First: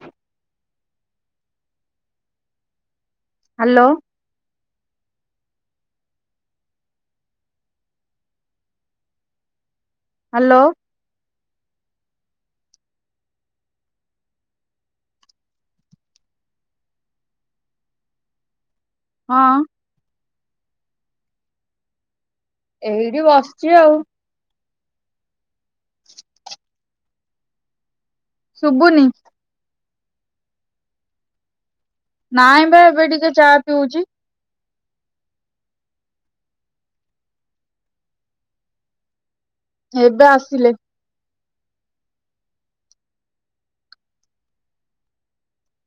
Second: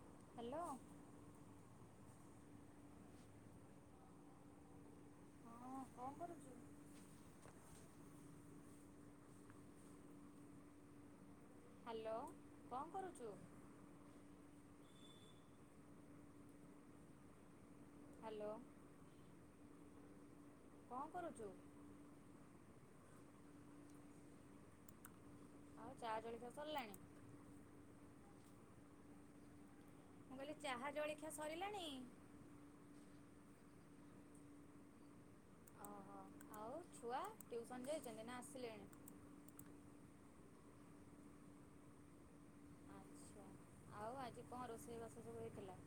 ହ hello. Hello. ହଁ କଣ କରୁଛୁ? ହାଲୋ। ହ୍ୟାଲୋ କଣ କରୁଛୁ? ହାଲୋ। ହଁ। କଣ କରୁଚୁ? ଏଇଠି ବସିଚି ଆଉ। ଆଉ ଚା ଜଳଖିଆ ସଲାଣି? ଶୁବୁନି। ମୁଁ କହିଲି ଚାହା ଜଳଖିଆ ସରିଲାଣି? ନାଇଁ ବା ଏବେ ଟିକେ ଚା ପିଉଚି। ଓହୋ, ଆଉ ଛୁଆ ଟିଉସନ ଯାଇଚନ୍ତି ନା ଆସିଲେଣି? ଏବେ ଆସିଲେ। ଆଚ୍ଛା ଆଉ ଆଜି କଣ ରୋଷେଇବାସ ସବୁ ହେଇଥିଲା?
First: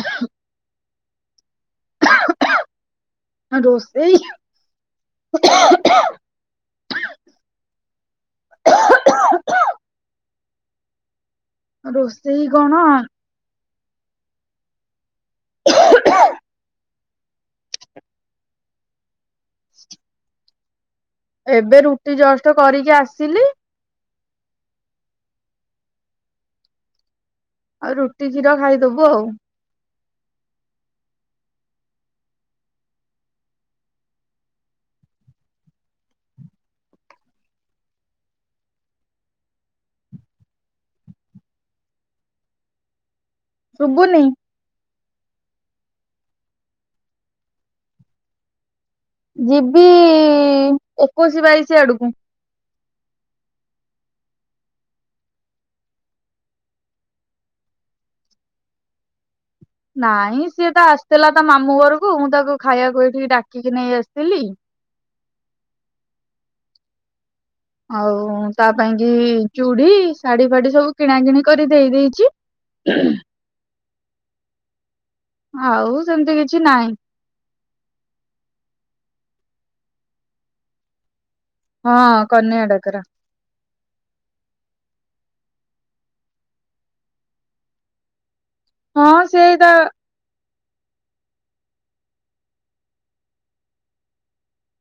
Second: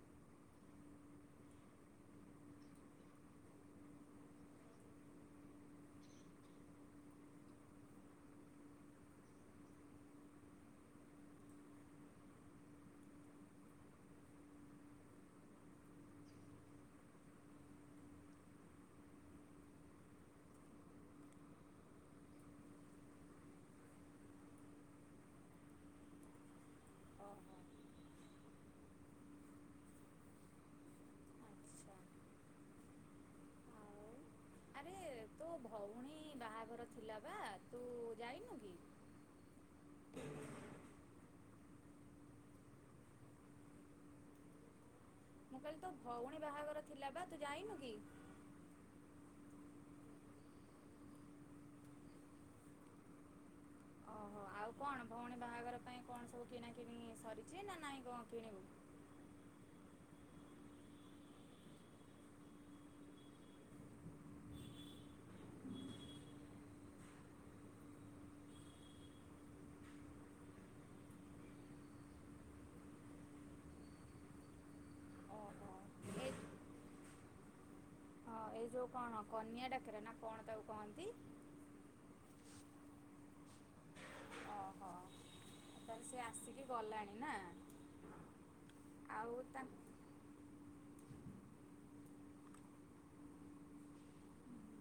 ହଁ ରୋଷେଇ ରୋଷେଇ କଣ? ଠା [unintelligible] ଏବେ ରୁଟି ଜଷ୍ଟ କରିକି ଆସିଲି। ଓହୋ ଆଉ ରୁଟି କ୍ଷୀର ଖାଇଦବୁ ଆଉ। ଆଚ୍ଛା ଆଉ ଆରେ ତୋ ଭଉଣୀ ବାହାଘର ଥିଲା ବା ତୁ ଯାଇନୁ କି? ଶୁଭୁନି? ଏ ତୋ ଭଉଣୀ ବାହାଘର ଥିଲା ବା ତୁ ଯାଇନୁ କି? ଯିବି ଏକୋଇଶି ବାଇଶି ଆଡକୁ। ଓହୋ, ଆଉ କଣ ଭଉଣୀ ବାହାଘର ପାଇଁ କଣ ସବୁ କିଣାକିଣି ସରିଛି ନା ନାଇଁ କଣ କିଣିବୁ? ନାଇଁ ସିଏ ତ ଆସିଥିଲା ତା ମାମୁଁ ଘରକୁ ମୁଁ ତାକୁ ଖାଇବାକୁ ଏଇଠିକି ଡାକିକି ନେଇ ଆସିଥିଲି। ଆଉ ତା ପାଇଁ କି ଚୁଡି ଶାଢୀ ଫାଢି ସବୁ କିଣା କିିଣି କରି ଦେଇ ଦେଇଚି। ହୁଁଁ [unintelligible] ଓହୋ ଆଉ ଏଇ ସେମିତି କିଛି ନାଇ। ହଁ ଏଇ ଯୋଉ କଣ କନିଆ ଡାକେରା ନା କଣ ତାକୁ କହନ୍ତି? ହଁ କନିଆ ଡ଼ାକରା। ଓହୋ, ତା ସିଏ ଆସିକି ଗଲାଣି ନା? ହଁ ଆଉ ତା ସେଇଟା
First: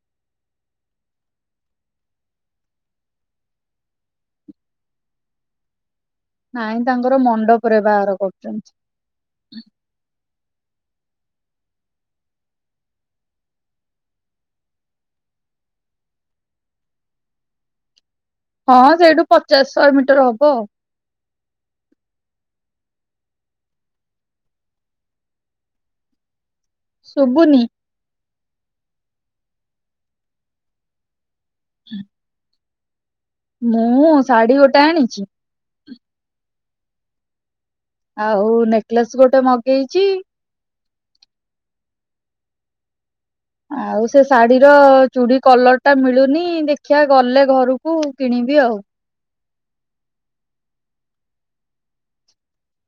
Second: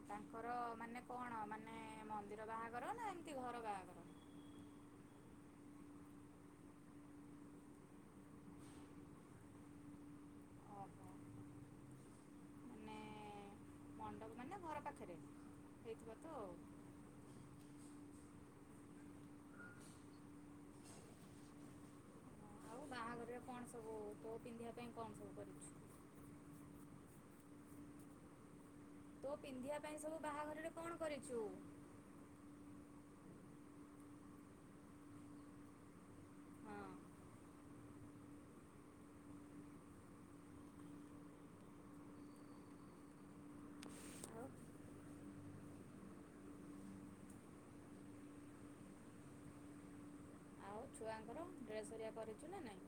ତାଙ୍କର ମାନେ କଣ ମାନେ ମନ୍ଦିର ବାହାଘର ନା ଏମତି ଘର ବାହାଘର? ନାଇଁ ତାଙ୍କର ମଣ୍ଡପରେ ବାହାର କରୁଚନ୍ତି। ଓହୋ ମାନେ ମଣ୍ଡପ ମାନେ ଘର ପାଖରେ? ହେଇଥିବ ତ? ହଁ ସେଇଠୁ ପଚାଶ ଶହେ ମିଟର୍ ହବ। ଆଉ ବାହାଘରରେ କଣ ସବୁ ତୋ ପିନ୍ଧିବା ପାଇଁ କଣ ସବୁ କରିଛୁ? ଶୁବୁନି? ତୁ ପିନ୍ଧିବା ପାଇଁ ସବୁ ବାହାଘରରେ କଣ କରିଛୁ? ହଁ। ମୁଁ ଶାଢ଼ୀ ଗୋଟେ ଆଣିଛି। ହଁ ଆଉ ନେକଲେସ୍ ଗୋଟେ ମଗେଇଚି। ଆଉ ସେ ଶାଢୀର ଚୁଡି କଲର୍ ଟା ମିଳୁନି ଦେଖିଆ ଗଲେ ଘରକୁ କିଣିବି ଆଉ। ଆଉ ଛୁଆଙ୍କର ଡ୍ରେସ୍ ହେରିଆ କରିଚୁ ନା ନାଇଁ?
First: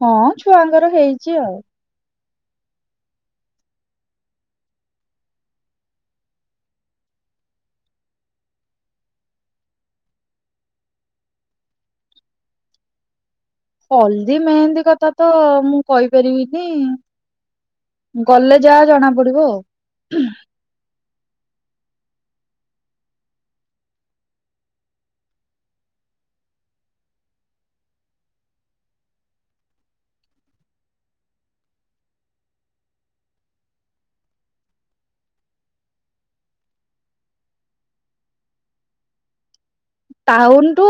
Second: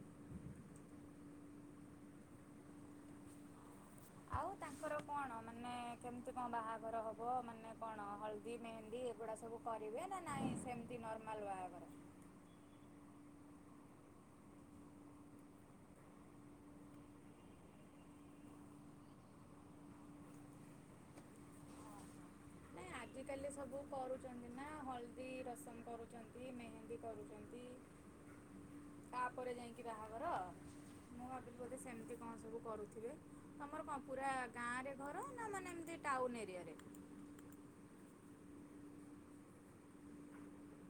ହଁ ଛୁଆଙ୍କର ହେଇଚି ଆଉ। ଆଉ ତାଙ୍କର କଣ ମାନେ କେମିତି କଣ ବାହାଘର ହବ? ମାନେ କଣ ହଳଦୀ ମେହେନ୍ଦୀ ଏଗୁଡ଼ା ସବୁ କରିବେ ନା ନାହିଁ ସେମିତି ନର୍ମାଲ୍ ବାହାଘର? ହଲଦୀ ମେହେନ୍ଦୀ କଥା ତ ମୁଁ କହିପାରିବିନି। ଗଲେ ଯାହା ଜଣା ପଡିବ। ନାଇଁ ଆଜିକାଲି ସବୁ କରୁଚନ୍ତି ନା ହଳଦୀ ରସମ କରୁଚନ୍ତି। ମେହେନ୍ଦୀ କରୁଚନ୍ତି। ତାପରେ ଯାଇକି ବାହାଘର। ମୁଁ ଭାବିଲି ସେମିତି କଣ ସବୁ କରୁଥିବେ। ତମର କଣ ପୁରା ଗାଁ ରେ ଘର ନା ମାନେ ଏମିତି ଟାଉନ ଏରିଆରେ? ଟାଉନ ଟୁ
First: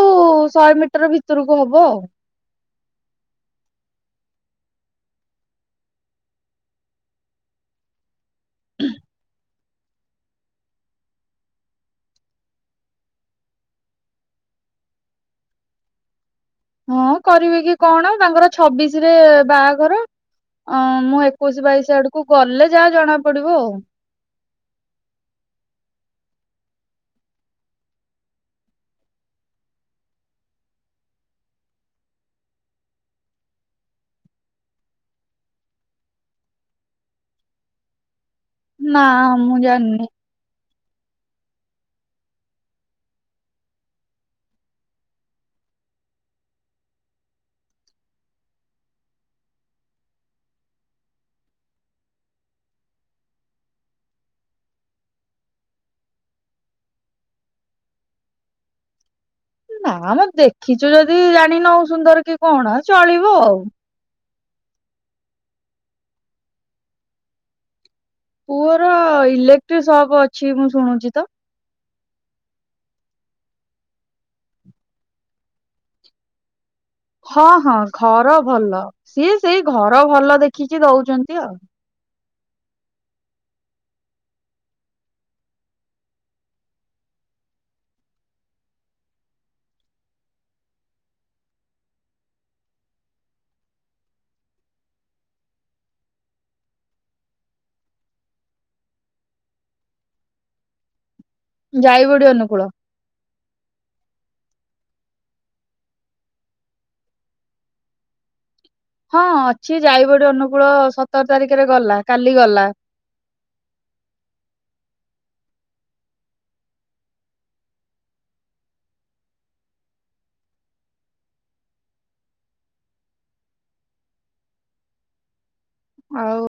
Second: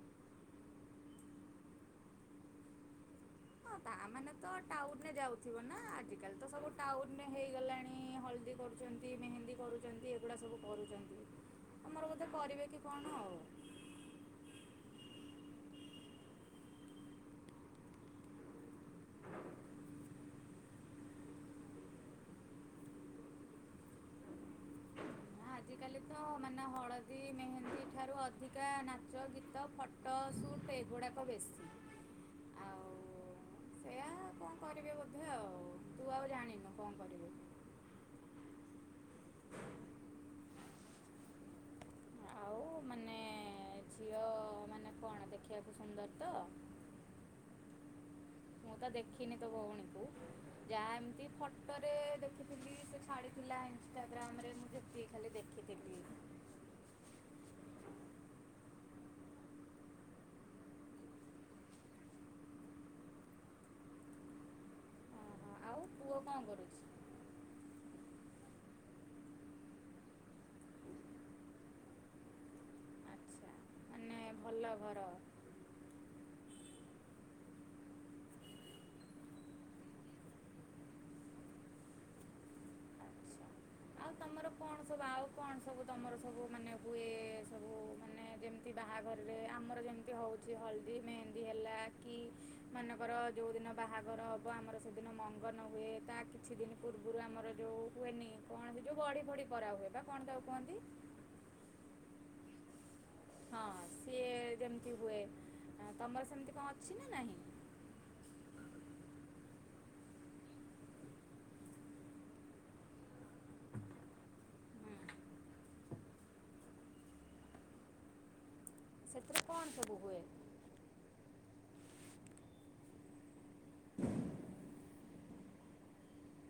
ଶହେ ମିଟର ଭିତରକୁ ହବ ଆଉ। ହଁ ତା ମାନେ ତ ଟାଉନରେ ଯାଉଥିବ ନା ଆଜିକାଲି ତ ସବୁ ଟାଉନରେ ହେଇଗଲାଣି ହଳଦୀ କରୁ କର ମେହେନ୍ଦୀ କରୁଛନ୍ତି ଏଗୁଡ଼ା ସବୁ କରୁଛନ୍ତି ଆମର କଥାେ କରିବେ କି କଣ ଆଉ। ହଁ କରିବେ କି କଣ ତାଙ୍କର ଛବିଶ ରେ ବାହାଘର। ଅ ମୁଁ ଏକୋଇଶି ବାଇଶି ଆଡକୁ ଗଲେ ଯାହା ଜଣା ପଡିବ ଆଉ। ଆଜିକାଲି ତ ମାନେ ହଳଦୀ ମେହେନ୍ଦୀ ଠାରୁ ଅଧିକା ନାଚ ଗୀତ ଫଟ ଟ ସୁଟ୍ ଏଗୁଡ଼ାକ ବେଶୀ ଆଉ। ହଉ ସେଇଆ କଣ କରିବି ବୋଧେ ଆଉ ତୁ ଆଉ ଜାଣିନୁ କଣ କରିବୁ। ନା ମୁଁ ଜାଣିନି। ଆଉ ମାନେ ଝିଅ ମାନେ କଣ ଦେଖିବାକୁ ସୁନ୍ଦରତ। ମୁଁ ତ ଦେଖିନି ତୋ ଭଉଣୀକୁ। ଯାହା ଏମିତି ଫୋଟୋରେ ଦେଖିଥିଲି ସେ ଛାଡିଥିଲା ଇନଷ୍ଟାଗ୍ରାମରେ ମୁଁ ଦେଖି ଖାଲି ଦେଖିଥିଲି। ନା ମ ଦେଖିଛୁ ଯଦି ଜାଣିନାଉ ସୁନ୍ଦର କି କଣ ଚଳିବ ଆଉ। ଓହୋ ଆଉ ପୁଅ କଣ କରୁଛି। ପୁଅର ଇଲେକ୍ଟ୍ରିକ ସପ୍ ଅଛି ମୁଁ ଶୁଣୁଛି ତ। ନାହିଁ ଭଲ ଘର। ହଁ ହଁ ଘର ଭଲ ସିଏ ସେଇ ଘର ଭଲ ଦେଖିକି ଦଉଛନ୍ତି ଆଉ। ଆଚ୍ଛା ଆଉ ତମର କଣ ସବୁ ଆଉ କଣ ସବୁ ତମର ସବୁ ମାନେ ହୁଏ ସବୁ ମାନେ ଯେମିତି ବାହାଘରରେ ଆମର ଯେମିତି ହେଉଛି ହଳଦୀ ମେହେନ୍ଦୀ ହେଲା କି ମନେକର ଯୋଉ ଦିନ ବାହାଘର ହବ ଆମର ସେଦିନ ମଙ୍ଗନ ହୁଏ ତା କିଛି ଦିନ ପୂର୍ବରୁ ଆମର ଯୋଉ ହୁଏନି କଣ ଯୋଉ ବଡି ବଡି ପରା ହୁଏ ବା କଣ ତାକୁ କୁହନ୍ତି? ଯାଇବଡି ଅନୁକୂଳ। ହଁ ସିଏ ଯେମିତି ହୁଏ ତମର ସେମିତି କଣ ଅଛି ନା ନାହିଁ। [inaudible] ହଁ ଅଛି ଯାଇବଡି ଅନୁକୂଳ ସତର ତାରିଖରେ ଗଲା କାଲି ଗଲା। ହୁଁ। ସେଥିରେ କଣ ସବୁ ହୁଏ। [inaudible] ଆଉ